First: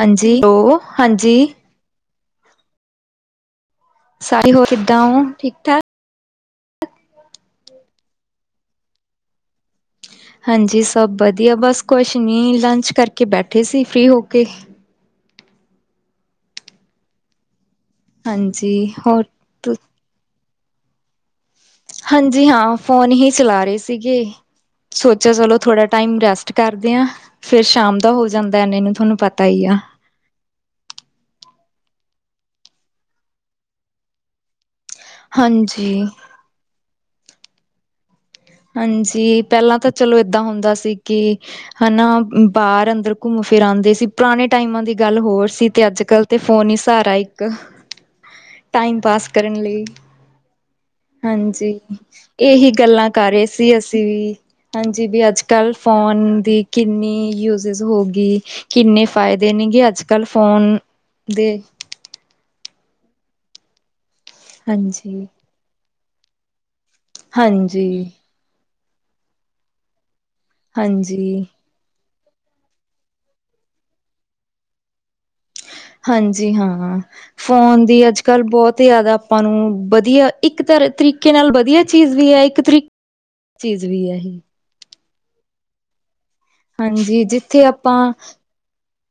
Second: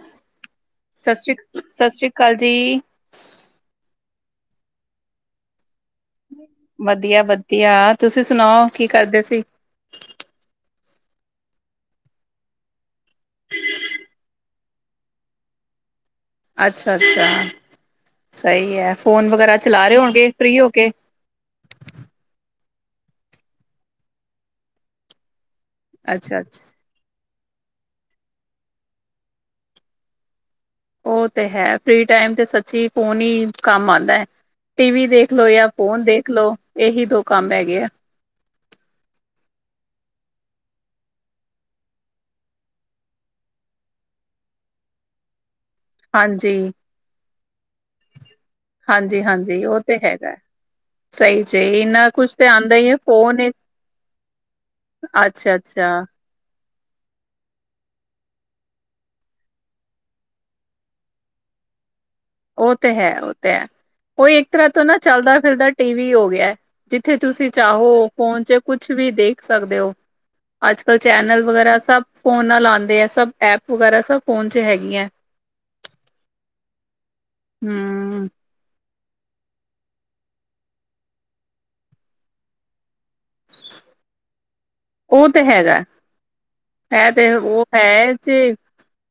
ਹਾਂਜੀ, ਹੋ ਸਸਿ ਰੀ ਕਾਲ ਜੀ। ਸਾਰੇ ਹੋਰ ਕਿਦਾ ਓ ਠੀਕ- ਠਾਕ। ਵਧੀਆ, ਵਧੀਆ। ਤੁਸੀਂ ਸੁਣਾਓ, ਕੀ ਕਰਦੇ ਸੀ। ਹਾਂਜੀ, ਸਭ ਵਧੀਆ, ਬੱਸ ਕੁਛ ਨੀ ਲੰਚ ਕਰਕੇ ਬੇਠੇ ਸੀ ਫ੍ਰੀ ਹੋ ਕੇ। ਅੱਛਾ, ਅੱਛਾ ਹਾਂਜੀ ਸਹੀ ਐ, ਹੋਰ ਫੋਨ ਵਗੈਰਾ ਚਲਾ ਰਹੇ ਹੋਣਗੇ ਫਰੀ ਹੋ ਕੇ। ਹਾਂਜੀ, ਹਾਂ ਫੋਨ ਹੀ ਚਲਾ ਰਹੇ ਸੀਗੇ, ਸੋਚਿਆ ਚਲੋ ਥੋੜਾ ਟਾਈਮ ਅੱਛਾ ਰੈਸਟ ਅੱਛਾ ਕਰਦੇ ਆ, ਫੇਰ ਸ਼ਾਮ ਦਾ ਹੋ ਜਾਂਦਾ ਇਹਨੇ ਨੂੰ ਤੁਹਾਨੂੰ ਪਤਾ ਈ ਆ। ਉਹ ਤੇ ਹੈ, ਫਰੀ ਟਾਈਮ ਤੇ ਸੱਚੀ ਫੋਨ ਈ ਕੰਮ ਆਂਦਾ ਐ। ਟੀਵੀ ਦੇਖ ਲੋ, ਯਾ ਹਾਂਜੀ ਫੋਨ ਦੇਖ ਲੋ ਇਹੀ ਦੋ ਕੰਮ ਹੈਗੇ ਆ। ਹਾਂਜੀ, ਪਹਿਲਾਂ ਤਾਂ ਚਲੋ ਏਦਾਂ ਹੁੰਦਾ ਸੀ ਕਿ। ਹਾਨਾ, ਬਾਹਰ -ਅੰਦਰ ਘੁੰਮ- ਫਿਰ ਆਂਦੇ ਸੀ, ਪੁਰਾਣੇ ਟਾਈਮਾਂ ਦੀ ਗੱਲ ਹੋਰ ਸੀ। ਤੇ ਅੱਜ- ਕੱਲ੍ਹ ਤਾਂ ਹਾਂਜੀ ਫੋਨ ਈ ਸਹਾਰਾ ਇੱਕ। ਟਾਈਮ- ਹਾਂਜੀ ਪਾਸ ਕਰਨ ਹਾਂਜੀ ਉਹ ਲਈ, ਤੇ ਹੈਗਾ ਸਹੀ ਜੇ ਹਾਂਜੀ, ਇੰਨਾ ਕੁਛ ਤੇ ਇਹੀ ਆਉਂਦਾ ਹੀ ਹੈ ਗੱਲਾਂ। ਕਰ ਰਹੇ ਫੋਨ ਸੀ ਅਸੀਂ ਵੀ, ਹਾਂਜੀ ਕਿ ਅੱਜ- ਅੱਛਾ ਕੱਲ੍ਹ ਅੱਛਾ ਫੋਨ ਦੀ। ਕਿੰਨੀ ਯੂਜਜ ਹੋਗੇ, ਕਿੰਨੇ ਫਾਇਦੇ ਨੇ ਕੇ ਅੱਜ- ਕੱਲ੍ਹ ਫੋਨ। ਦੇ। ਉਹ ਤੇ ਹੈ, ਉਹ ਤੇ ਹੈ, ਉਹ ਇੱਕ ਤਰ੍ਹਾਂ ਤੋਂ ਨਾ ਹਾਂਜੀ। ਚਲਦਾ- ਫਿਰਦਾ ਟੀ ਵੀ ਹੋ ਗਿਆ। ਜਿੱਥੇ ਤੁਸੀਂ ਹਾਂਜੀ, ਚਾਹੋ, ਫੋਨ ਚ ਕੁਛ ਵੀ ਦੇਖ ਸਕਦੇ ਹੋ। ਅੱਜ- ਕਲ ਚੈਨਲ ਹਾਂਜੀ, ਵਗੈਰਾ ਸਭ ਫੋਨ ਨਾਲ ਆਂਦੇ ਐ, ਸਭ ਐਪ ਵਗੈਰਾ ਸਭ ਫੋਨ ਚ ਹੈਗੀਐ। ਹਾਂਜੀ ਹਾਂ, ਫੋਨ ਦੀ ਅੱਜ- ਹਮ ਕੱਲ੍ਹ ਬਹੁਤ। ਤੇ ਜ਼ਿਆਦਾ ਆਪਾਂ ਨੂੰ ਵਧੀਆ, ਇੱਕ ਤਰੀਕੇ ਨਾਲ ਵਧੀਆ ਚੀਜ਼ ਵੀ ਐ, ਇੱਕ ਤਰੀ ਚੀਜ਼ ਵੀ ਐ। ਉਹ ਤੇ ਹੇਗੈ। ਇਹ ਹਾਂਜੀ ਤੇ ਉਹ ਜਿੱਥੇ ਆਪਾਂ ਹੇ ਜ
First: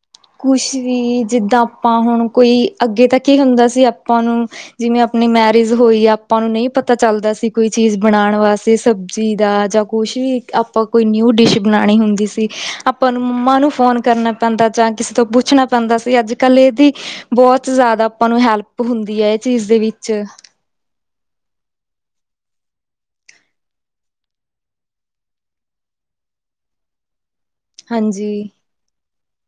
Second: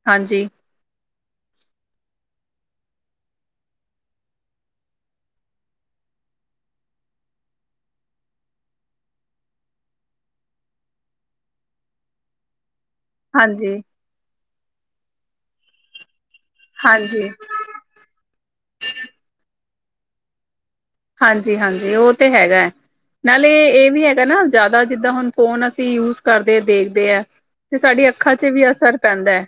ਹਾਜੀ। ਕੁਛ ਵੀ ਜਿੱਦਾਂ ਆਪਾਂ ਹੁਣ ਕੋਈ ਅੱਗੇ ਤੱਕ ਈ ਹੁੰਦਾ ਸੀ। ਆਪਾਂ ਨੂੰ ਜਿਵੇਂ ਆਪਣੀ ਮੈਰਿਜ ਹੋਈ, ਆਪਾਂ ਨੂੰ ਨਹੀਂ ਪਤਾ ਚੱਲਦਾ ਸੀ ਕੋਈ ਚੀਜ਼ ਬਣਾਣ ਵਾਸਤੇ ਸਬਜ਼ੀ ਦਾ ਜਾਂ। ਕੁਛ ਵੀ ਆਪਾਂ ਕੋਈ ਨਿਊ- ਡਿਸ਼ ਬਣਾਣੀ ਹੁੰਦੀ ਸੀ, ਆਪ ਪਰ ਮੰਮਾ ਨੂੰ ਹਾਂਜੀ ਫੋਨ ਕਰਨਾ ਪੈਂਦਾ, ਜਾਂ ਕਿਸੇ ਤੋਂ ਪੁੱਛਣਾ ਪੈਂਦਾ ਸੀ, ਅੱਜ ਕੱਲ ਦੀ ਹਾਂਜੀ ਬਹੁਤ ਜ਼ਿਆਦਾ ਆਪਾਂ ਨੂੰ ਹੈਲਪ ਹੁੰਦੀ ਐ ਇਹ ਚੀਜ਼ ਦੇ ਵਿੱਚ। ਹਾਂਜੀ, ਹਾਂਜੀ ਉਹ ਤੇ ਹੈਗੈ। ਨਾਲੇ ਇਹ ਵੀ ਹੈਗਾ ਨਾ ਜ਼ਿਆਦਾ ਜਿੱਦਾਂ ਹੁਣ ਫੋਨ ਅਸੀਂ ਯੂਸ ਕਰਦੇ ਦੇਖਦੇ ਐ। ਤੇ ਸਾਡੀ ਹਾਂਜੀ ਅੱਖਾਂ ਚ ਵੀ ਅਸਰ ਪੈਂਦਾ।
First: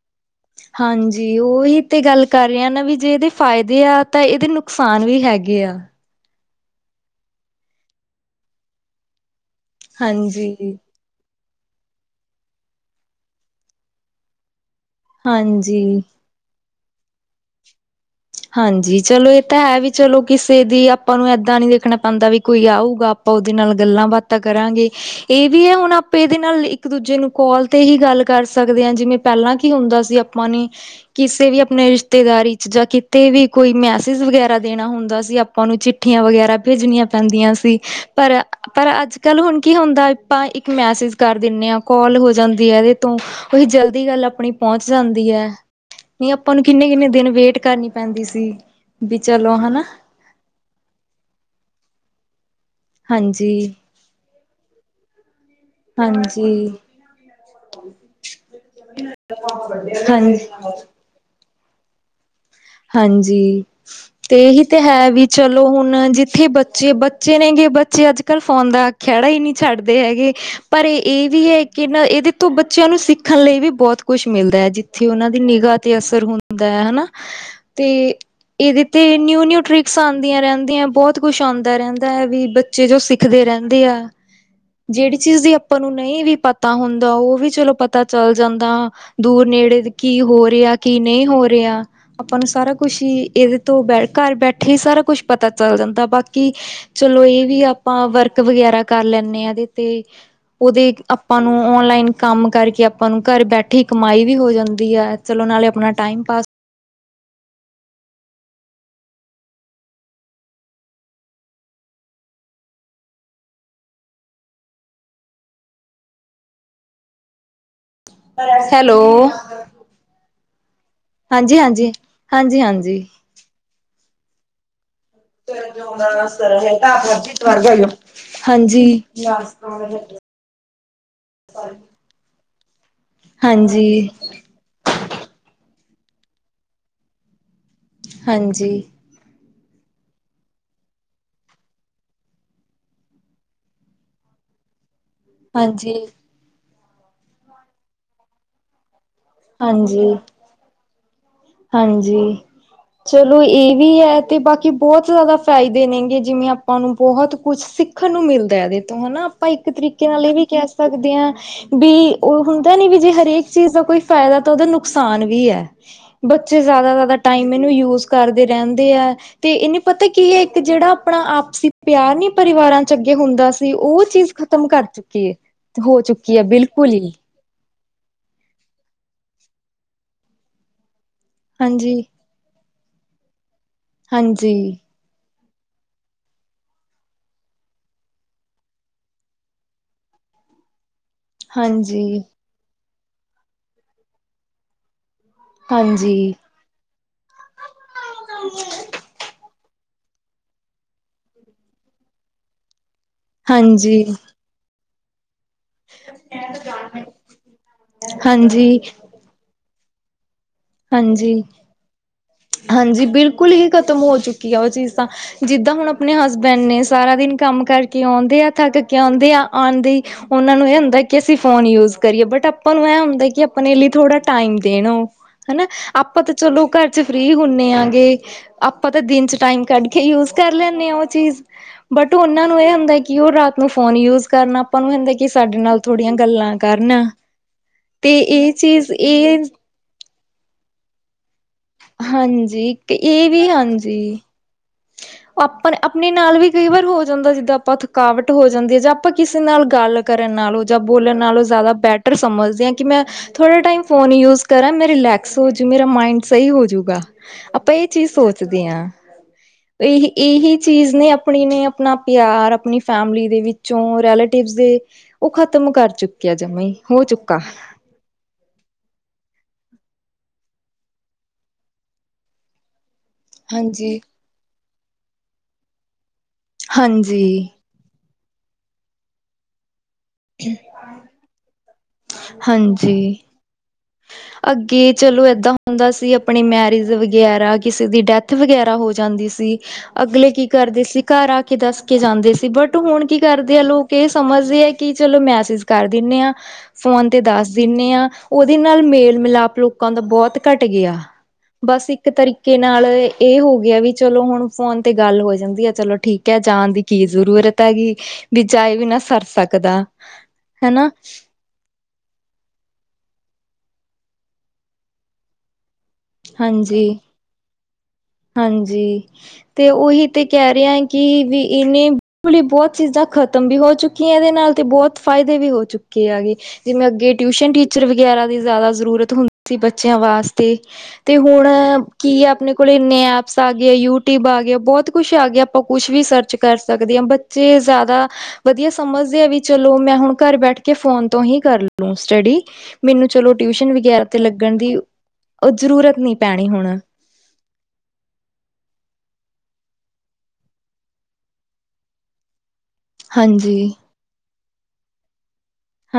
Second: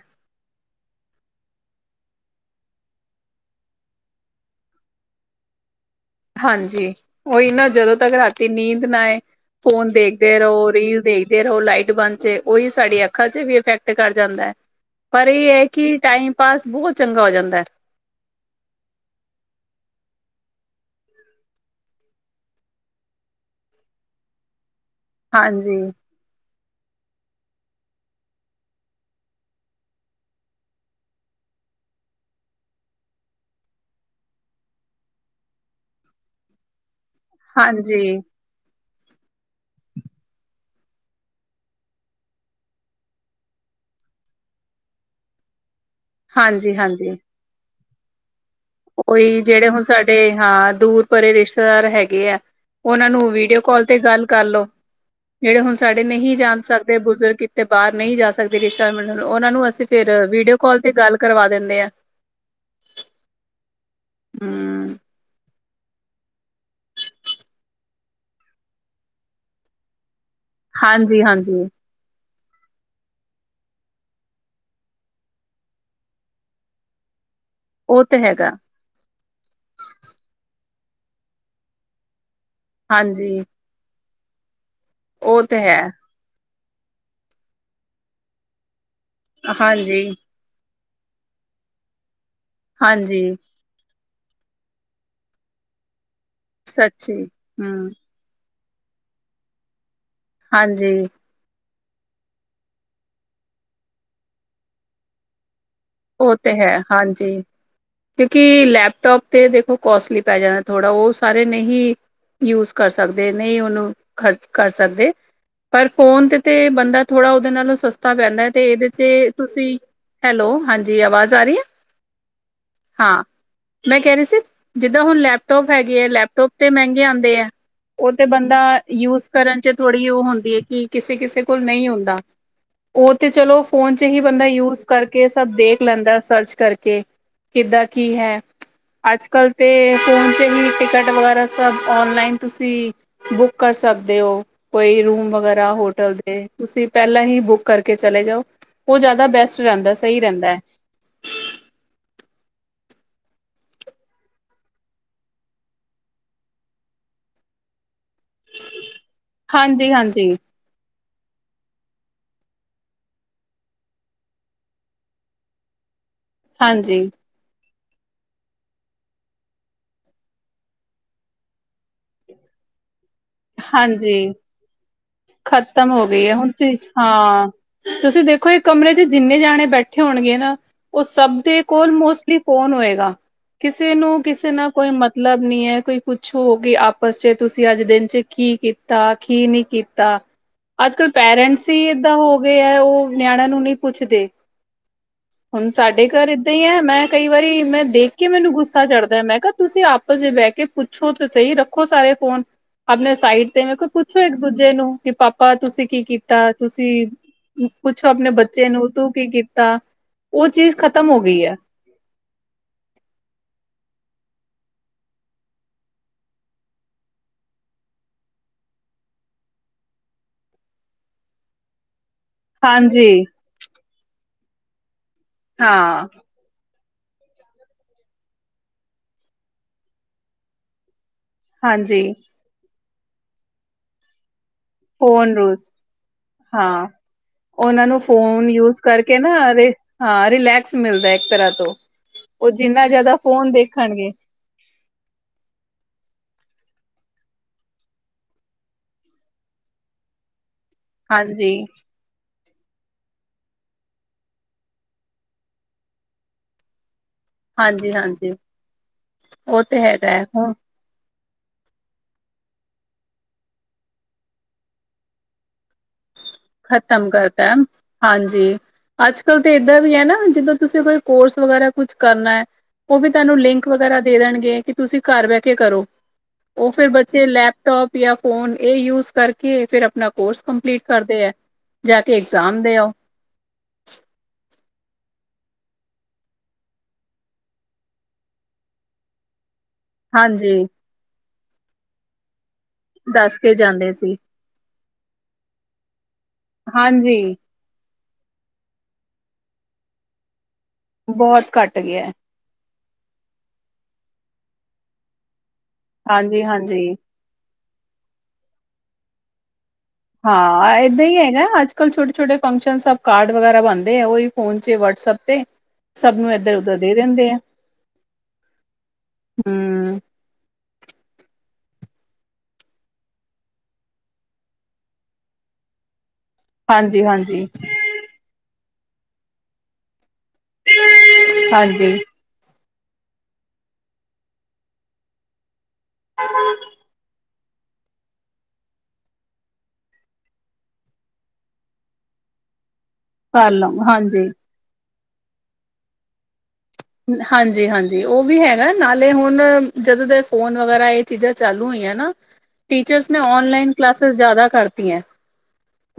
ਹਾਂਜੀ, ਉਹੀ ਤੇ ਗੱਲ ਕਰ ਰਹੇ ਨਾ ਵੀ ਜੇ ਇਹਦੇ ਫਾਇਦੇ ਆ ਤਾਂ ਇਹਦੇ ਨੁਕਸਾਨ ਵੀ ਹੈਗੇ ਆ। ਹਾਂਜੀ, ਉਹੀ ਨਾ ਜਦੋਂ ਤੱਕ ਰਾਤੀ ਨੀਂਦ ਨਾ ਆਏ ਫੋਨ ਦੇਖਦੇ ਰਹੋ, ਹਾਂਜੀ ਰੀਲ ਦੇਖ। ਫ਼ੇਰ ਉਹ ਲਾਈਟ ਬੰਦ ਚ ਉਹੀ ਸਾਡੀ ਅੱਖਾਂ ਚ ਵੀ ਇਫੈਕਟ ਕਰ ਜਾਂਦਾ ਐ। ਪਰ ਇਹ ਐ ਹਾਂਜੀ ਕਿ ਟਾਈਮ ਪਾਸ ਬਹੁਤ ਚੰਗਾ ਹੋ ਜਾਂਦਾ ਐ। ਹਾਂਜੀ, ਚਲੋ ਇਹ ਤਾਂ ਹੈ ਵੀ ਚਲੋ ਕਿਸੇ ਦੀ ਆਪਾਂ ਨੂੰ ਏਦਾਂ ਨੀ ਦੇਖਣਾ ਪੈਂਦਾ ਵੀ ਕੋਈ ਆਊਗਾ। ਉਹਦੇ ਨਾਲ ਗੱਲਾਂ- ਬਾਤਾਂ ਕਰਾਂਗੇ, ਇਹ ਵੀ ਐ ਹਾਂਜੀ ਹੁਣ ਆਪਾਂ ਤੇ ਇਹਦੇ ਨਾਲ ਇੱਕ- ਦੂਜੇ ਨੂੰ ਕਾਲ ਤੇ ਹੀ ਗੱਲ ਕਰ ਸਕਦੇ ਆ, ਜਿਵੇਂ ਪਹਿਲਾਂ ਕੀ ਹੁੰਦਾ ਸੀ ਆਪਾਂ ਨੇ ਕਿਸੇ ਵੀ ਆਪਣੇ ਰਿਸ਼ਤੇਦਾਰੀ ਚ ਜਾਂ ਤੇ ਵੀ ਕੋਈ ਮੈਸੇਜ ਵਗੈਰਾ ਦੇਣਾ ਹੁੰਦਾ ਸੀ। ਆਪਾਂ ਨੂੰ ਚਿੱਠੀਆਂ ਵਗੈਰਾ ਭੇਜਣੀਆਂ ਪੈਂਦੀਆਂ ਸੀ। ਹਾਂਜੀ ਪਰ ਪਰ ਅੱਜ ਕੱਲ ਹੁਣ ਕੀ ਹੁੰਦਾ ਆਪਾਂ ਇੱਕ ਮੈਸੇਜ ਕਰ ਦਿੰਦੇ ਆ, ਕਾਲ ਹੋ ਜਾਂਦੀ ਹੈ ਇਹਦੇ ਤੋਂ। ਉਹੀ ਜਲਦੀ ਗੱਲ ਆਪਣੀ ਪਹੁੰਚ ਜਾਂਦੀ ਹੈ। ਨਹੀਂ ਆਪਾਂ ਨੂੰ ਹਾਂਜੀ ਕਿੰਨੇ ਕਿੰਨੇ ਹਾਂਜੀ ਦਿਨ ਵੇਟ ਕਰਨੀ ਪੈਂਦੀ ਸੀ, ਵੀ ਚਲੋ ਹਨਾ। ਤੇ ਹਾਂ ਦੂਰ ਪਰੇ ਰਿਸ਼ਤੇਦਾਰ ਹੈਗੇ ਐ, ਉਹਨਾਂ ਨੂੰ ਵੀਡੀਓ ਹਾਂਜੀ। ਕਾਲ। ਤੇ ਗੱਲ ਕਰਲੋ, ਜਿਹੜੇ ਹੁਣ। ਸਾਡੇ ਨਹੀਂ ਹਾਂਜੀ, ਜਾ ਸਕਦੇ ਬਜੂਰਗ ਕਿਥੇ ਬਾਹਰ ਨਹੀਂ ਜਾ ਸਕਦੇ ਰਿਸ਼ਤੇਦਾਰ ਨੂੰ ਮਿਲਣ, ਉਹਨਾਂ ਨੂੰ ਅਸੀਂ ਫਿਰ ਹਾਂਜੀ, ਵੀਡੀਓ ਕਾਲ ਤੇ ਗਲ। ਕਰਵਾ ਦਿੰਦੇ ਆਂ। ਹਾਂਜੀ ਤੇ ਏਹੀ ਤੇ ਹਮ ਹੈ, ਵੀ ਚਲੋ। ਹੁਣ ਜਿੱਥੇ ਬੱਚੇ, ਬੱਚੇ ਨੇਗੇ ਬੱਚੇ ਅੱਜ ਕੱਲ ਫੋਨ ਦਾ ਖਹਿੜਾ ਹੀ ਨਹੀਂ ਛੱਡਦੇ ਹੈਗੇ। ਪਰ ਹਾਂਜੀ ਏਹ ਵੀ ਹੈ। ਹਾਂਜੀ ਇਹਦੇ ਤੋਂ ਬੱਚਿਆਂ ਨੂੰ ਸਿੱਖਣ ਲਈ ਵੀ ਬਹੁਤ ਕੁਛ ਮਿਲਦਾ ਹੈ, ਜਿੱਥੇ ਉਹਨਾਂ ਦੀ ਨਿਗਾਹ 'ਤੇ ਅਸਰ ਹੁੰਦਾ ਹੈ ਨਾ। [inaudible] ਤੇ ਏਦੇ। ਤੇ ਨਿਊ ਨਿਊ ਟ੍ਰਿਕਸ ਆਉਂਦੀਆਂ ਰਹਿੰਦੀਆਂ ਬਹੁਤ ਕੁਛ ਆਉਂਦਾ ਰਹਿੰਦਾ ਹੈ, ਵੀ ਬੱਚੇ ਜੋ ਹਾਂਜੀ ਸਿੱਖਦੇ ਰਹਿੰਦੇ। ਦੇ ਐ, ਜਿਹੜੀ ਉਹ ਚੀਜ਼ ਦੀ ਤੇ ਆਪਾਂ ਹੈ ਨੂੰ ਨਹੀਂ ਵੀ ਪਤਾ। ਪਤਾ ਹੁੰਦਾ, ਉਹ ਵੀ ਚਲੋ ਪਤਾ ਚੱਲ ਜਾਂਦਾ ਦੂਰ ਨੇੜੇ ਵੀ ਹਾਂਜੀ ਕੀ ਹੋ ਰਿਹਾ। ਕੀ ਨਹੀਂ ਹੋ ਰਿਹਾ, ਆਪਾਂ ਨੂੰ ਸਾਰਾ ਕੁਛ ਹਾਂਜੀ ਹੀ ਏਦੇ ਤੋਂ ਬੈਠ, ਘਰ ਬੈਠੇ ਹੀ ਸਾਰਾ ਕੁੱਛ ਪਤਾ ਚੱਲ ਜਾਂਦਾ, ਬਾਕੀ ਕੀ ਸੱਚੀ ਚਲੋ ਇਹ ਵੀ ਹਮ ਆਪਾਂ ਵਰਕ ਵਗੈਰਾ ਕਰ ਲੈਂਨੇ ਆ, ਏ ਦੇ ਤੇ ਹਾਂਜੀ ਉਹਦੇ ਆਪਾਂ ਨੂੰ ਔਨਲਾਈਨ ਕੰਮ ਕਰਕੇ ਆਪਾਂ ਨੂੰ ਘਰ ਬੈਠੇ ਈ ਕਮਾਈ ਵੀ ਹੋ ਜਾਂਦੀ ਹੈ, ਚਲੋ ਨਾਲੇ ਆਪਣਾ ਟਾਈਮ ਉਹ ਪਾਸ ਤੇ ਹੈ ਹਾਂਜੀ ਕਿਉਂਕਿ ਲੈਪਟੋਪ ਤੇ ਦੇਖੋ ਕੋਸਟਲੀ ਪੈ ਜਾਂਦਾ ਥੋੜ੍ਹਾ, ਉਹ ਸਾਰੇ ਨਹੀਂ ਯੂਜ ਕਰ ਸਕਦੇ, ਨਹੀਂ ਉਹਨੂੰ ਖਰਚ ਕਰ ਸਕਦੇ ਪਰ ਫੋਨ ਤੇ ਤੇ ਬੰਦਾ ਥੋੜਾ ਉਹਦੇ ਨਾਲ ਸਸ ਤਾ ਪੈਂਦਾ, ਤੇ ਇਹਦੇ ਹੈਲੋ ਚ ਤੁਸੀਂ, ਹੈਲੋ ਹਾਂਜੀ ਦੀ ਆਵਾਜ਼ ਆ ਰਹੀ ਹਾਂਜੀ ਹੈ, ਹਾਂਜੀ ਹਾਂਜੀ ਹਾਂਜੀ ਹਾਂ ਮੈਂ ਕਹਿ ਰਹੀ ਸੀ ਜਿੱਦਾਂ ਹੁਣ ਲੈਪ ਲੈਪਟੋਪ ਹੈਗੇ ਐ, ਲੈਪਟੋਪ ਤੇ ਮਹਿੰਗੇ ਆਉਂਦੇ ਹੈ ਉਹ ਤੇ ਬੰਦਾ ਹਾਂਜੀ ਯੂਜ ਕਰਨ ਤੇ ਥੋੜ੍ਹੀ ਉਹ ਹੁੰਦੀ ਹੈ ਕਿ ਕਿਸੇ ਕਿਸੇ ਕੋਲ ਨਹੀਂ ਹੁੰਦਾ ਉਹ ਤੇ ਚਲੋ ਫੋਨ ਚ ਹਾਂਜੀ ਹੀ ਬੰਦਾ ਯੂਜ ਕਰਕੇ ਸਭ ਦੇਖ ਲੈਂਦਾ, ਸਰਚ ਕਰਕੇ ਕਿੱਦਾਂ ਕੀ ਹੈ ਹਾਂਜੀ ਅੱਜ ਕੱਲ ਤੇ ਫੋਨ ਤੇ ਹੀ ਟਿਕਟ ਵਗੈਰਾ ਸਭ ਔਨਲਾਈਨ ਤੁਸੀਂ ਬੁੱਕ ਕਰ ਸਕਦੇ ਹੋ, ਕੋਈ ਰੂਮ ਵਗੈਰਾ ਹਾਂਜੀ ਹੋਟਲ ਦੇ ਤੁਸੀਂ ਪਹਿਲਾਂ ਹੀ ਬੁੱਕ ਕਰਕੇ ਚਲੇ ਜਾਓ ਉਹ ਜ਼ਿਆਦਾ ਬੈਸਟ ਰਹਿੰਦਾ, ਹਾਂਜੀ ਸਹੀ ਰਹਿੰਦਾ ਹੈ ਹਾਂਜੀ ਚਲੋ ਇਹ ਵੀ ਹੈ, ਤੇ ਬਾਕੀ ਬਹੁਤ ਜ਼ਿਆਦਾ ਫਾਇਦੇ ਨੇਗੇ ਜਿਵੇਂ ਆਪਾਂ ਨੂੰ ਬਹੁਤ ਕੁਛਿੱ ਸੀ ਸੀਖਣ ਨੂੰ ਮਿਲਦਾ ਇਹਦੇ ਤੋਂ, ਹੈਨਾ ਆਪਾਂ ਇੱਕ ਹਾਂਜੀ ਤਰੀਕੇ ਨਾਲ ਹਾਂਜੀ ਇਹ ਵੀ ਕਹਿ ਸਕਦੇ ਹਾਂ ਵੀ ਉਹ ਹੁੰਦਾ ਨੀ ਵੀ ਜੇ ਹਰੇਕ ਚੀਜ਼ ਦਾ ਕੋਈ ਫਾਇਦਾ, ਤਾਂ ਉਹਦਾ ਨੁਕਸਾਨ ਵੀ ਹੈ ਬੱਚੇ ਜ਼ਿਆਦਾ ਹਾਂਜੀ ਜ਼ਿਆਦਾ ਟਾਈਮ ਇਹਨੂੰ ਯੂਜ ਕਰਦੇ ਰਹਿੰਦੇ ਹੈ ਤੇ ਏਹ ਨੀ ਪਤਾ ਕੀ ਹੈ, ਇੱਕ ਜਿਹੜਾ ਆਪਣਾ ਆਪਸੀ ਪਿਆਰ ਨੀ ਪਰਿਵਾਰਾਂ ਚ ਅੱਗੇ ਹੁੰਦਾ ਸੀ, ਉਹ ਚੀਜ਼ ਖ਼ਤਮ ਕਰ ਚੁੱਕੀ ਹੈ ਖਤਮ ਹੋ ਗਈ ਹੈ, ਚੁੱਕੀ ਹੁਣ ਤੇ ਬਿਲਕੁਲ ਹੀ ਹਾਂ ਤੁਸੀਂ ਦੇਖੋ ਇਕ ਕਮਰੇ ਤੇ ਜਿੰਨੇ ਜਾਣੇ ਬੈਠੇ ਹੋਣਗੇ ਨਾ ਉਹ ਸਭ ਦੇ ਕੋਲ ਹਾਂਜੀ ਮੋਸਟ ਫੋਨ ਹੋਏਗਾ ਕਿਸੇ ਨੂੰ ਕਿਸੇ ਹਾਂਜੀ ਨਾਲ ਕੋਈ ਮਤ ਮਤਲਬ ਨੀ ਹੈ, ਕੋਈ ਪੁੱਛੋ ਕਿ ਆਪਸ ਚ ਤੁਸੀਂ ਅੱਜ ਦਿਨ ਚ ਕੀ ਕੀਤਾ ਕੀ ਨਹੀਂ ਕੀਤਾ ਕੀਤਾ। ਅੱਜ ਕੱਲ੍ਹ ਪੇਰੈਂਟਸ ਹੀ ਏਦਾਂ ਹਾਂਜੀ ਹੋ ਗਏ ਹੈ, ਉਹ ਨਿਆਣਿਆਂ ਨੂੰ ਨਹੀਂ ਪੁੱਛਦੇ। ਹੁਣ ਸਾਡੇ ਘਰ ਹਾਂਜੀ ਇਦਾ ਹੈ। ਮੈਂ ਕਈ ਵਾਰੀ ਮੈਂ ਦੇਖ ਕੇ ਮੈਨੂੰ ਗੁੱਸਾ ਚੜ੍ਹਦਾ, ਮੈਂ ਕਿਹਾ ਤੁਸੀਂ ਆਪਸ 'ਚ ਬਹਿ ਕੇ ਪੁੱਛੋ ਤੇ ਸਹੀ, ਰੱਖੋ ਸਾਰੇ ਫੋਨ ਆਪਣੇ ਸਾਈਡ ਤੇ, ਮੈਂ ਕੋਲ ਹਾਂਜੀ, ਪੁੱਛੋ ਇੱਕ ਦੂਜੇ ਨੂੰ ਕਿ ਪਾਪਾ ਪਾਪਾ ਤੁਸੀਂ ਕੀ ਕੀਤਾ, ਤੁਸੀਂ ਪੁੱਛੋ ਆਪਣੇ ਬੱਚੇ ਹਾਂਜੀ, ਨੂੰ, ਤੂੰ ਕੀ ਕੀ ਤਾ, ਉਹ ਚੀਜ਼ ਖ਼ਤਮ ਹੋ ਹਾਂਜੀ, ਗਈ ਹੈ ਹਾਂਜੀ ਬਿਲਕੁਲ ਹੀ ਖਤਮ ਹੋ ਚੁੱਕੀ ਆ ਉਹ ਚੀਜ਼ ਤਾਂ ਜਿੱਦਾਂ ਹੁਣ ਆਪਣੇ ਹਸਬੈਂਡ ਨੇ, ਸਾਰਾ ਦਿਨ ਕੰਮ ਕਰਕੇ ਆਉਂਦੇ ਆ, ਥੱਕ ਕੇ ਆਉਂਦੇ ਆ ਆਉਣਦੇ ਉਹਨਾਂ ਨੂੰ ਇਹ ਹੁੰਦਾ, ਕਿ ਅਸੀਂ ਫੋਨ ਯੂਜ ਕਰੀਏ, ਬਟ ਆਪਾਂ ਨੂੰ ਇਹ ਹਾਂਜੀ ਹੁੰਦਾ, ਕਿ ਆਪਣੇ ਲਈ ਥੋੜਾ ਟਾਈਮ ਦੇਣ ਉਹ ਹਨਾ। ਹਾਂ ਆਪਾਂ ਤਾਂ ਚਲੋ ਘਰ 'ਚ, ਫ੍ਰਰੀ ਹੁੰਦੇ ਆਂ ਗੇ। ਆਪਾਂ ਤਾਂ ਦਿਨ 'ਚ ਟਾਈਮ ਕੱਢ ਕੇ, ਯੂਜ ਕਰ ਲੈਂਦੇ ਹਾਂ ਉਹ ਚੀਜ਼। ਹਾਂਜੀ ਬਟ ਉਹਨਾਂ ਨੂੰ ਇਹ ਹੁੰਦਾ, ਕਿ ਉਹ ਰਾਤ ਨੂੰ ਫੋਨ ਯੂਜ ਕਰਨਾ ਆਪਾਂ ਨੂੰ ਹੁੰਦਾ, ਕਿ ਫੋਨ ਸਾਡੇ ਰੂਸ ਨਾਲ ਥੋੜੀਆਂ ਗੱਲਾਂ ਹਾਂ ਕਰਨ। ਉਹਨਾਂ ਨੂੰ ਤੇ ਫੋਨ ਇਹ ਯੂਜ ਚੀਜ਼ ਕਰਕੇ ਨਾ, ਇਹ ਹਾਂ ਰਿਲੈਕਸ ਮਿਲਦਾ ਇੱਕ ਤਰ੍ਹਾਂ ਤੋਂ ਉਹ ਹਾਂਜੀ ਜਿੰਨਾ ਜਿਆਦਾ, ਇਹ ਫੋਨ ਦੇਖਣਗੇ। ਆਪਾਂ-ਆਪਣੇ ਨਾਲ ਵੀ ਕਈ ਵਾਰ ਹੋ ਜਾਂਦਾ, ਜਿੱਦਾਂ ਆਪਾਂ ਥਕਾਵਟ ਹੋ ਜਾਂਦੀ ਹੈ, ਜਾਂ ਆਪਾਂ ਕਿਸੇ ਨਾਲ ਗੱਲ ਕਰਨ ਨਾਲ ਜਾਂ ਬੋਲਣ ਨਾਲੋਂ ਹਾਂਜੀ ਜ਼ਿਆਦਾ, ਬੈਟਰ ਸਮਝਦੀ ਹਾਂ ਕਿ ਮੈਂ ਥੋੜ੍ਹਾ ਟਾਈਮ ਫੋਨ ਯੂਜ ਕਰਾਂ ਮੈਂ ਰਿਲੈਕਸ ਹੋ ਜੂ, ਮੇਰਾ ਮਾਇਂਡ ਸਹੀ ਹੋਜੂਗਾ। ਆਪਾਂ ਇਹ ਹਾਂਜੀ ਚੀਜ਼ ਹਾਂਜੀ ਸੋਚਦੇ ਹਾਂ। ਉਹ ਤੇ ਇਹ ਹੈਗਾ ਹੈ ਹੁਣ ਇਹੀ ਚੀਜ਼ ਨੇ ਆਪਣੀ ਨੇ ਆਪਣਾ ਪਿਆਰ, ਆਪਣੀ ਫੈਮਿਲੀ ਦੇ ਵਿੱਚੋਂ, ਰੈਲੇਟਿਵ ਦੇ, ਉਹ ਖ਼ਤਮ ਕਰ ਚੁੱਕੇ ਕਿਆ [unintelligible] ਹੋ ਖ਼ਤਮ ਚੁੱਕਾ। ਕਰਤਾ ਹਾਂਜੀ, ਅੱਜ ਕੱਲ੍ਹ ਤਾਂ ਇਏਦਾਂ ਵੀ ਹੈ ਨਾ, ਜਿੱਦੋਂ ਤੁਸੀਂ ਕੋਈ ਕੋਰਸ ਵਗੈਰਾ ਕੁਛ ਕਰਨਾ ਉਹ ਵੀ ਤੁਹਾਨੂੰ ਲਿੰਕ ਹਾਂਜੀ ਵਗੈਰਾ ਦੇ ਦੇਣਗੇ, ਕਿ ਤੁਸੀਂ ਘਰ ਬਹਿ ਕੇ ਕਰੋ। ਉਹ ਫੇਿਰ ਬੱਚੇ ਹਾਂਜੀ ਲੈਪਟੋਪ ਜਾਂ ਫੋਨ ਇਹ ਯੂਜ ਕਰਕੇ, ਫੇਿਰ ਆਪਣਾ ਕੋਰਸ ਕੰਪਲੀਟ ਕਰਦੇ ਆ। ਜਾ ਕੇ ਇਗਜ਼ਾਮ ਦੇਆਓ। ਹਾਂਜੀ ਅੱਗੇ ਚਲੋ ਏਦਾਂ ਹੁੰਦਾ ਸੀ ਆਪਣੀ ਮੈਰਿਜ ਵਗੈਰਾ, ਕਿਸੇ ਦੀ ਡੈਥ ਵਗੈਰਾ ਹੋ ਜਾਂਦੀ ਸੀ ਸੀ ਅਗਲੇ ਕੀ ਹਾਂਜੀ ਕਰਦੇ ਸੀ, ਘਰ ਆ ਕੇ ਦੱਸ ਕੇ ਜਾਂਦੇ ਸੀ। ਬਟ ਹੁਣ ਕੀ ਦੱਸ ਕੇ ਕਰਦੇ ਆ ਲੋਕ, ਜਾਂਦੇ ਇਹ ਸੀ ਸਮਝਦੇ ਆ ਕਿ ਕੀ ਚਲੋ ਮੈਸੇਜ ਕਰ ਦਿੰਦੇ ਆ, ਫੋਨ ਤੇ ਹਾਂਜੀ ਦੱਸ ਦਿੰਦੇ ਆ। ਉਹ ਦੇ ਨਾਲ ਮੇਲ ਮਿਲਾਪ, ਲੋਕਾਂ ਦਾ ਬਹੁਤ ਘੱਟ ਗਿਆ। ਬਹੁਤ ਘੱਟ ਬਸ ਗਿਆ ਇੱਕ ਹੈ। ਤਰੀਕੇ ਕੇ ਨਾਲ ਇਹ ਹੋ ਗਿਆ, ਵੀ ਚਲੋ ਹੁਣ ਫੋਨ ਤੇ ਗੱਲ ਹੋ ਜਾਂਦੀ ਹੈ, ਚਲੋ ਠੀਕ ਹੈ ਹਾਂਜੀ ਜਾਣ ਦੀ ਹਾਂਜੀ ਕੀ ਜ਼ਰੂਰਤ ਹੈਗੀ, ਵੀਂ ਜਾਏ ਬਿਨਾ ਸਰ ਸਕਦਾ। ਹਾਂ, ਹਨਾ ਇਏਦਾਂ ਹੀ ਹੈਗਾ ਅੱਜ ਕੱਲ ਛੋਟੇ, ਛੋਟੇ ਫੰਕਸ਼ਨ ਸਭ ਕਾਰਡ ਵਗੈਰਾ ਬਣਦੇ ਆ, ਫੋਨ 'ਚ ਵਟਸਐਪ ਤੇ। ਸਭ ਨੂੰ ਇੱਧਰ ਉਧਰ ਦੇ ਹਾਂਜੀ, ਦਿੰਦੇ ਆ ਹਾਂਜੀ ਤੇ ਹਮ ਉਹੀ ਤੇ ਕਹਿ ਰਿਹਾ ਕਿ ਵੀ ਇਨੇ, ਬਿਲਕੁਲ ਹੀ ਬਹੁਤ ਚੀਜ਼ਾਂ ਖਤਮ ਵੀ ਹੋ ਚੁੱਕੀਆਂ ਇਹਦੇ ਨਾਲ ਤੇ ਬਹੁਤ ਫਾਇਦੇ ਵੀ ਹੋ ਚੁੱਕੇ ਹੈਗੇ। ਜਿਵੇਂ ਅੱਗੇ ਹਾਂਜੀ-ਹਾਂਜੀ, ਟਿਊਸ਼ਨ ਟੀਚ ਟੀਚਰ ਵਗੈਰਾ ਦੀ, ਜ਼ਿਆਦਾ ਜ਼ਰੂਰਤ ਹੁੰਦੀ ਸੀ ਬੱਚਿਆਂ ਵਾਸਤੇ ਤੇ ਹੁਣ ਹਾਂਜੀ ਹਾਂਜੀ ਕੀ ਆ ਆਪਣੇ ਕੋਲ ਇੰਨੇ ਐਪਸ ਆ ਗਏ, ਯੂਟਿਊਬ ਆ ਗਏ, ਬਹੁਤ ਕੁਛ ਆ ਗਿਆ, ਆਪਾਂ ਕੁਛ ਵੀ ਸਰਚ ਕਰ ਸਕਦੇ ਹਾਂ। ਬ ਜੇ ਜ਼ਿਆਦਾ ਵਧੀਆ ਸਮਝਦੇ ਆ, ਵੀ ਚਲੋ ਮੈਂ ਹੁਣ ਘਰ ਬੈਠ ਕੇ ਫੋਨ ਤੋਂ ਹੀ ਕਰ ਲ ਸਟਡੀ। ਮੈਨੂੰ ਚਲੋ ਕਰ ਟਿਊਸ਼ਨ ਲਵਾਂ ਵਗੈਰਾ ਤੇ ਹਾਂਜੀ। ਲੱਗਣ ਦੀ, ਉਹ ਜ਼ਰੂਰਤ ਨਹੀਂ ਪੈਣੀ ਹੁਣ। ਹਾਂਜੀ ਹਾਂਜੀ ਉਹ ਵੀ ਹੈਗਾ, ਨਾਲੇ ਹੁਣ ਜਦੋਂ ਦੇ ਫੋਨ ਵਗੈਰਾ, ਇਹ ਚੀਜ਼ਾਂ ਚਾਲੂ ਹੋਈਆਂ ਨਾ ਟੀਚਰਸ ਨੇ, ਹਾਂਜੀ ਔਨਲਾਈਨ ਕਲਾਸਿਸ ਜ਼ਿਆਦਾ ਕਰਤੀਆ।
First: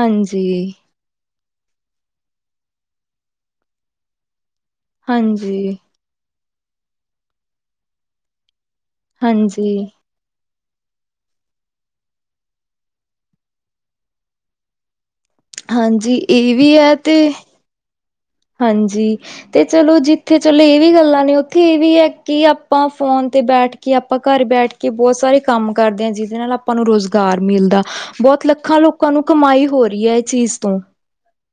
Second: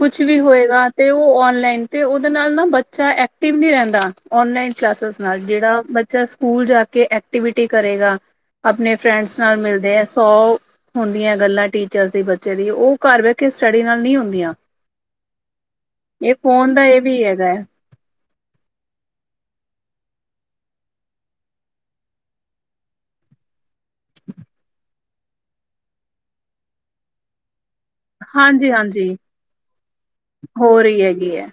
ਕੁਛ ਵੀ ਹੋਏਗਾ ਤੇ ਉਹ ਔਨਲਾਈਨ, ਤੇ ਉਹਦੇ ਨਾਲ ਨਾ ਬੱਚਾ ਐਕਟਿਵ ਨਹੀਂ ਰਹਿੰਦਾ, ਔਨਲਾਈਨ ਕਲਾਸਿਸ ਨਾਲ। ਹਾਂਜੀ, ਜਿਹੜਾ ਬੱਚਾ ਸਕੂਲ ਜਾਕੇ ਐਕਟੀਵਿਟੀ ਕਰੇਗਾ, ਅਪਣੇ ਫਰੈਂਡਸ ਨਾਲ ਹਾਂਜੀ, ਮਿਲਦੇ ਆ ਸੌ ਹੁੰਦੀਆਂ ਗੱਲਾਂ ਟੀਚਰ ਦੀ ਬੱਚੇ ਦੀ, ਉਹ ਘਰ ਬਹਿਕੇ ਸਟੱਡੀ ਨਾਲ ਨਹੀਂ ਹੁੰਦੀਆਂ। ਹਾਂਜੀ ਇਹ ਫੋਨ ਦਾ, ਹੈ ਇਹ ਤੇ ਵੀ ਹੈਗਾ। ਹਾਂਜੀ। ਤੇ ਚਲੋ ਜਿੱਥੇ ਚਲੋ ਇਹ ਵੀ ਗੱਲਾਂ ਨੇ, ਉੱਥੇ ਇਹ ਵੀ ਐ ਕਿ ਆਪਾਂ ਫੋਨ ਤੇ ਬੈਠਕੇ ਕਿ ਆਪਾਂ ਘਰ ਬੈਠਕੇ ਬਹੁਤ ਸਾਰੇ ਕੰਮ ਕਰਦੇ ਆ, ਜਿਹਦੇ ਨਾਲ ਆਪਾਂ ਨੂੰ ਰੁਜ਼ਗਾਰ ਮਿਲਦਾ। ਬਹੁਤ ਲੱਖਾਂ ਲੋਕਾਂ ਹਾਂਜੀ-ਹਾਂਜੀ ਨੂੰ ਕਮਾਈ ਹੋ ਰਹੀ ਏ, ਇਹ ਚੀਜ਼ ਤੋਂ। ਹੋ ਰਹੀ ਹੈਗੀ ਹੈ।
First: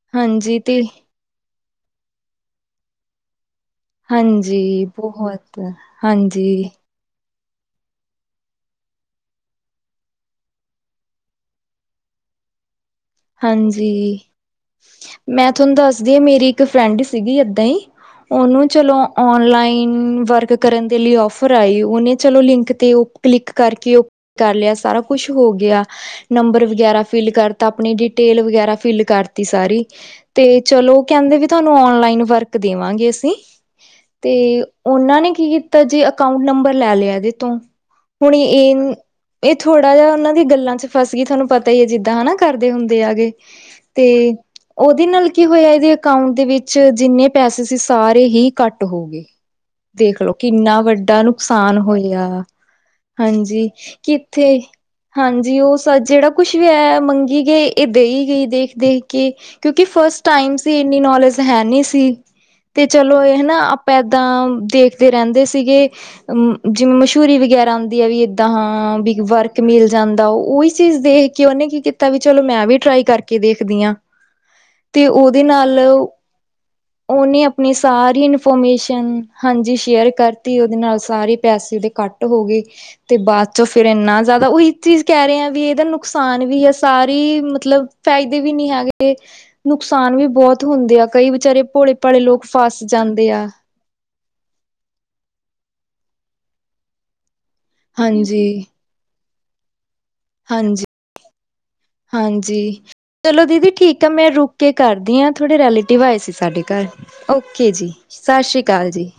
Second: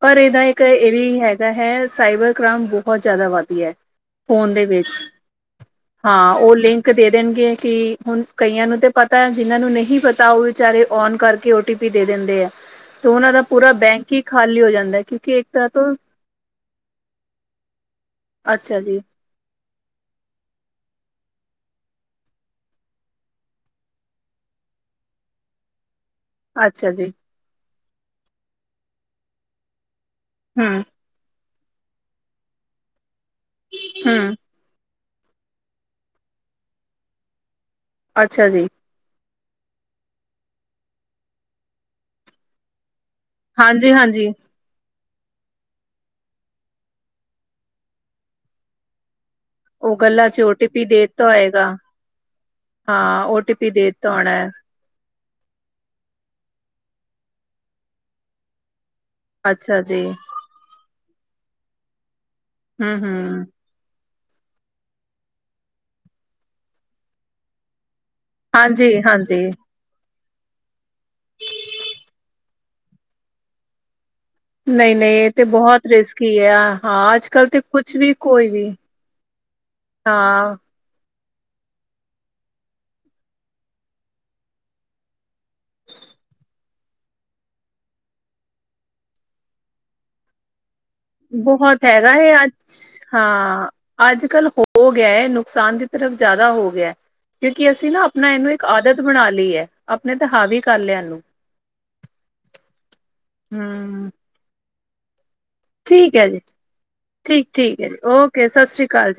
ਪਰ ਇਹਦਾ ਹਾਂਜੀ ਇੱਕ ਤੇ ਇਹ ਵੀ ਹੈਗਾ ਹੈ, ਸਾਈਬਰ ਕ੍ਰਾਮ ਬਹੁਤ ਜ਼ਿਆਦਾ ਵੱਧ ਗਿਆ। ਫੋਨ ਹਾਂਜੀ, ਦੇ ਵਿੱਚ ਬਹੁਤ, ਹਾਂ ਉਹ ਹਾਂਜੀ। ਲਿੰਕ ਦੇ ਦੇਣਗੇ ਕਿ, ਹੁਣ ਕਈਆਂ ਨੂੰ ਤੇ ਪਤਾ ਜਿਹਨਾਂ ਨੂੰ ਨਹੀਂ ਪਤਾ ਉਹ ਚਾਰੇ ਔਨ ਕਰਕੇ ਓਟੀਪੀ ਦੇ ਦਿੰਦੇ ਆ। ਤੇ ਉਹਨਾਂ ਦਾ ਪੂਰਾ ਬੈਂਕ ਹਾਂਜੀ ਈ ਖਾਲੀ ਹੋ ਜਾਂਦਾ ਏ, ਕਿਉਂਕਿ ਇੱਕ ਤਰਹਾ ਤੋਂ ਤੇ ਮੇਰੀ ਇੱਕ ਫਰੈਂਡ ਸੀਗੀ ਏਦਾਂ ਈ, ਉਹਨੂੰ ਅੱਛਾ ਚਲੋ ਜੀ ਔਨਲਾਈਨ ਵਰਕ ਕਰਨ ਦੇ ਲਈ ਔਫਰ ਆਈ, ਉਹਨੇ ਚਲੋ ਲਿੰਕ ਤੇ ਉਹ ਕਲਿੱਕ ਕਰਕੇ ਕਰ ਲਿਆ ਸਾਰਾ ਕੁਛ ਹੋਗਿਆ ਨੰਬਰ ਅੱਛਾ ਵਗੈਰਾ ਜੀ ਫਿਲ ਕਰਤਾ, ਆਪਣੀ ਡਿਟੇਲ ਵਗੈਰਾ ਫਿਲ ਕਰਤੀ ਸਾਰੀ, ਤੇ ਹਮ ਚਲੋ ਕਹਿੰਦੇ ਵੀ ਤੁਹਾਨੂੰ ਔਨਲਾਈਨ ਵਰਕ ਦੇਵਾਂਗੇ ਅਸੀਂ, ਹਮ ਤੇ ਉਹਨਾਂ ਨੇ ਕੀ ਕੀਤਾ ਜੀ ਅਕਾੰਊਂਟ ਨੰਬਰ ਲੈ ਲਿਆ ਇਹਦੇ ਤੋਂ, ਹੁਣ ਅੱਛਾ ਜੀ ਇਹ ਇਹ ਥੋੜ੍ਹਾ ਜਿਹਾ ਉਹਨਾਂ ਦੀ ਗੱਲਾਂ'ਚ ਫਸ ਗਈ, ਤੁਹਾਨੂੰ ਪਤਾ ਈ ਆ ਜਿੱਦਾਂ ਹਨਾ ਕਰਦੇ ਹੁੰਦੇ ਆਕੇ ਹਾਂਜੀ ਤੇ ਹਾਂਜੀ ਉਹਦੇ ਨਾਲ ਕੀ ਹੋਇਆ, ਇਹਦੇ ਅਕਾੰਊਂਟ ਦੇ ਵਿੱਚ ਜਿੰਨੇ ਪੈਸੇ ਸੀ ਸਾਰੇ ਹੀ ਘੱਟ ਹੋ ਉਹ ਗੱਲਾਂ ਦੇਖਲੋ, ਚ ਓ ਟੀ ਕਿੰਨਾ ਪੀ ਦੇ ਵੱਡਾ ਦਿੱਤਾ ਹੋਏਗਾ ਨੁਕਸਾਨ ਹੋਇਆ। ਹਾਂ ਓ ਟੀ ਹਾਂਜੀ, ਪੀ ਦੇ ਦਿੱਤਾ ਹੋਣਾ ਹੈ, ਕਿੱਥੇ ਹਾਂਜੀ, ਉਹ ਸ ਜਿਹੜਾ ਕੁਛ ਵੀ ਐ ਮੰਗੀ ਗਈ, ਇਹ ਦੇਈ ਗਈ ਦੇਖਦੇ ਕਿ, ਅੱਛਾ ਕਿਉਂਕਿ ਜੀ ਫਸਟ ਟਾਈਮ ਸੀ ਇੰਨੀ ਨੌਲੇਜ ਹੈ ਨੀ ਸੀ, ਤੇ ਹਮ ਚਲੋ ਇਹ ਹਮ ਨਾ ਐਦਾਂ, ਦੇਖਦੇ ਰਹਿੰਦੇ ਸੀਗੇ, ਅਮ ਜਿਵੇਂ ਮਸ਼ਹੂਰੀ ਵਗੈਰਾ ਆਂਦੀ ਆ ਵੀ ਤਾਂ ਹਾਂਜੀ ਹਾਂ, ਬੀ ਹਾਂਜੀ ਵਰਕ ਮਿਲ ਜਾਂਦਾ, ਹੋਉ ਉਹੀ ਚੀਜ਼ ਦੇਖਕੇ ਉਹਨੇ ਕੀ ਕੀਤਾ, ਵਈ ਚਲੋ ਮੈਂ ਵੀ ਟ੍ਰਾਈ ਕਰਕੇ ਦੇਖਦੀ ਆਂ। ਤੇ ਉਹਦੇ ਨਾਲ, ਉਹਨੇ ਅਪਣੀ ਸਾਰੀ ਇਨਫੋਰਮੇਸ਼ਨ ਹਾਂਜੀ, ਸ਼ੇਅਰ ਕਰਤੀ ਉਹਦੇ ਨਾਲ ਸਾਰੇ ਪੈਸੇ ਦ ਕਟ ਹੋਗੇ, ਤੇ ਬਾਅਦ'ਚੋਂ ਫੇਰ ਇੰਨਾ ਜ਼ਿਆਦਾ ਓਹੀ ਚੀਜ਼ ਕਹਿ ਰੈਆਂ, ਵੀ ਇਹਦਾ ਨੁਕਸਾਨ ਵੀ ਐ ਸਾਰੀ, ਮਤਲਬ ਫਾਇਦੇ ਵੀ ਨੀ ਹੈਗੇ, ਨੁਕਸਾਨ ਵੀ ਬਹੁਤ ਹੁੰਦੇ ਆ। ਕਈ ਵਿਚਾਰੇ ਹੈਗਾ ਭੋਲੇ-ਭਾਲੇ ਏ ਲੋਕ ਅੱਜ ਫਸ ਜਾਂਦੇ ਆ। ਹਾਂ, ਅੱਜ-ਕੱਲ ਹੋਗਿਆ ਏ, ਨੁਕਸਾਨ ਦੀ ਤਰਫ ਜ਼ਿਆਦਾ ਹੋ ਗਿਆ। ਕਿਉਂਕੀ ਅਸੀਂ ਨਾ ਆਪਣਾ ਹਾਂਜੀ ਇਹਨੂੰ ਇੱਕ ਆਦਤ ਬਣਾਲੀ ਐ, ਅਪਣੇ ਤੇ ਹੱ ਹਾਂਜੀ, ਹਾਂਜੀ, ਚਲੋ ਦੀਦੀ ਠੀਕ ਆ ਹੂੰ, ਮੈਂ ਰੁਕ ਕੇ ਕਰਦੀ ਆਂ। ਥੋੜ੍ਹੇ ਰੈਲਿਟਿਵ ਠੀਕ ਆਏ ਐ ਸੀ ਜੀ, ਸਾਡੇ ਘਰ, ਓਕੇ ਠੀਕ-ਠੀਕ ਐ ਜੀ, ਓਕੇ ਸਾਸ੍ਰੀ ਸਤਿ ਸ੍ਰੀ ਅਕਾਲ ਜੀ।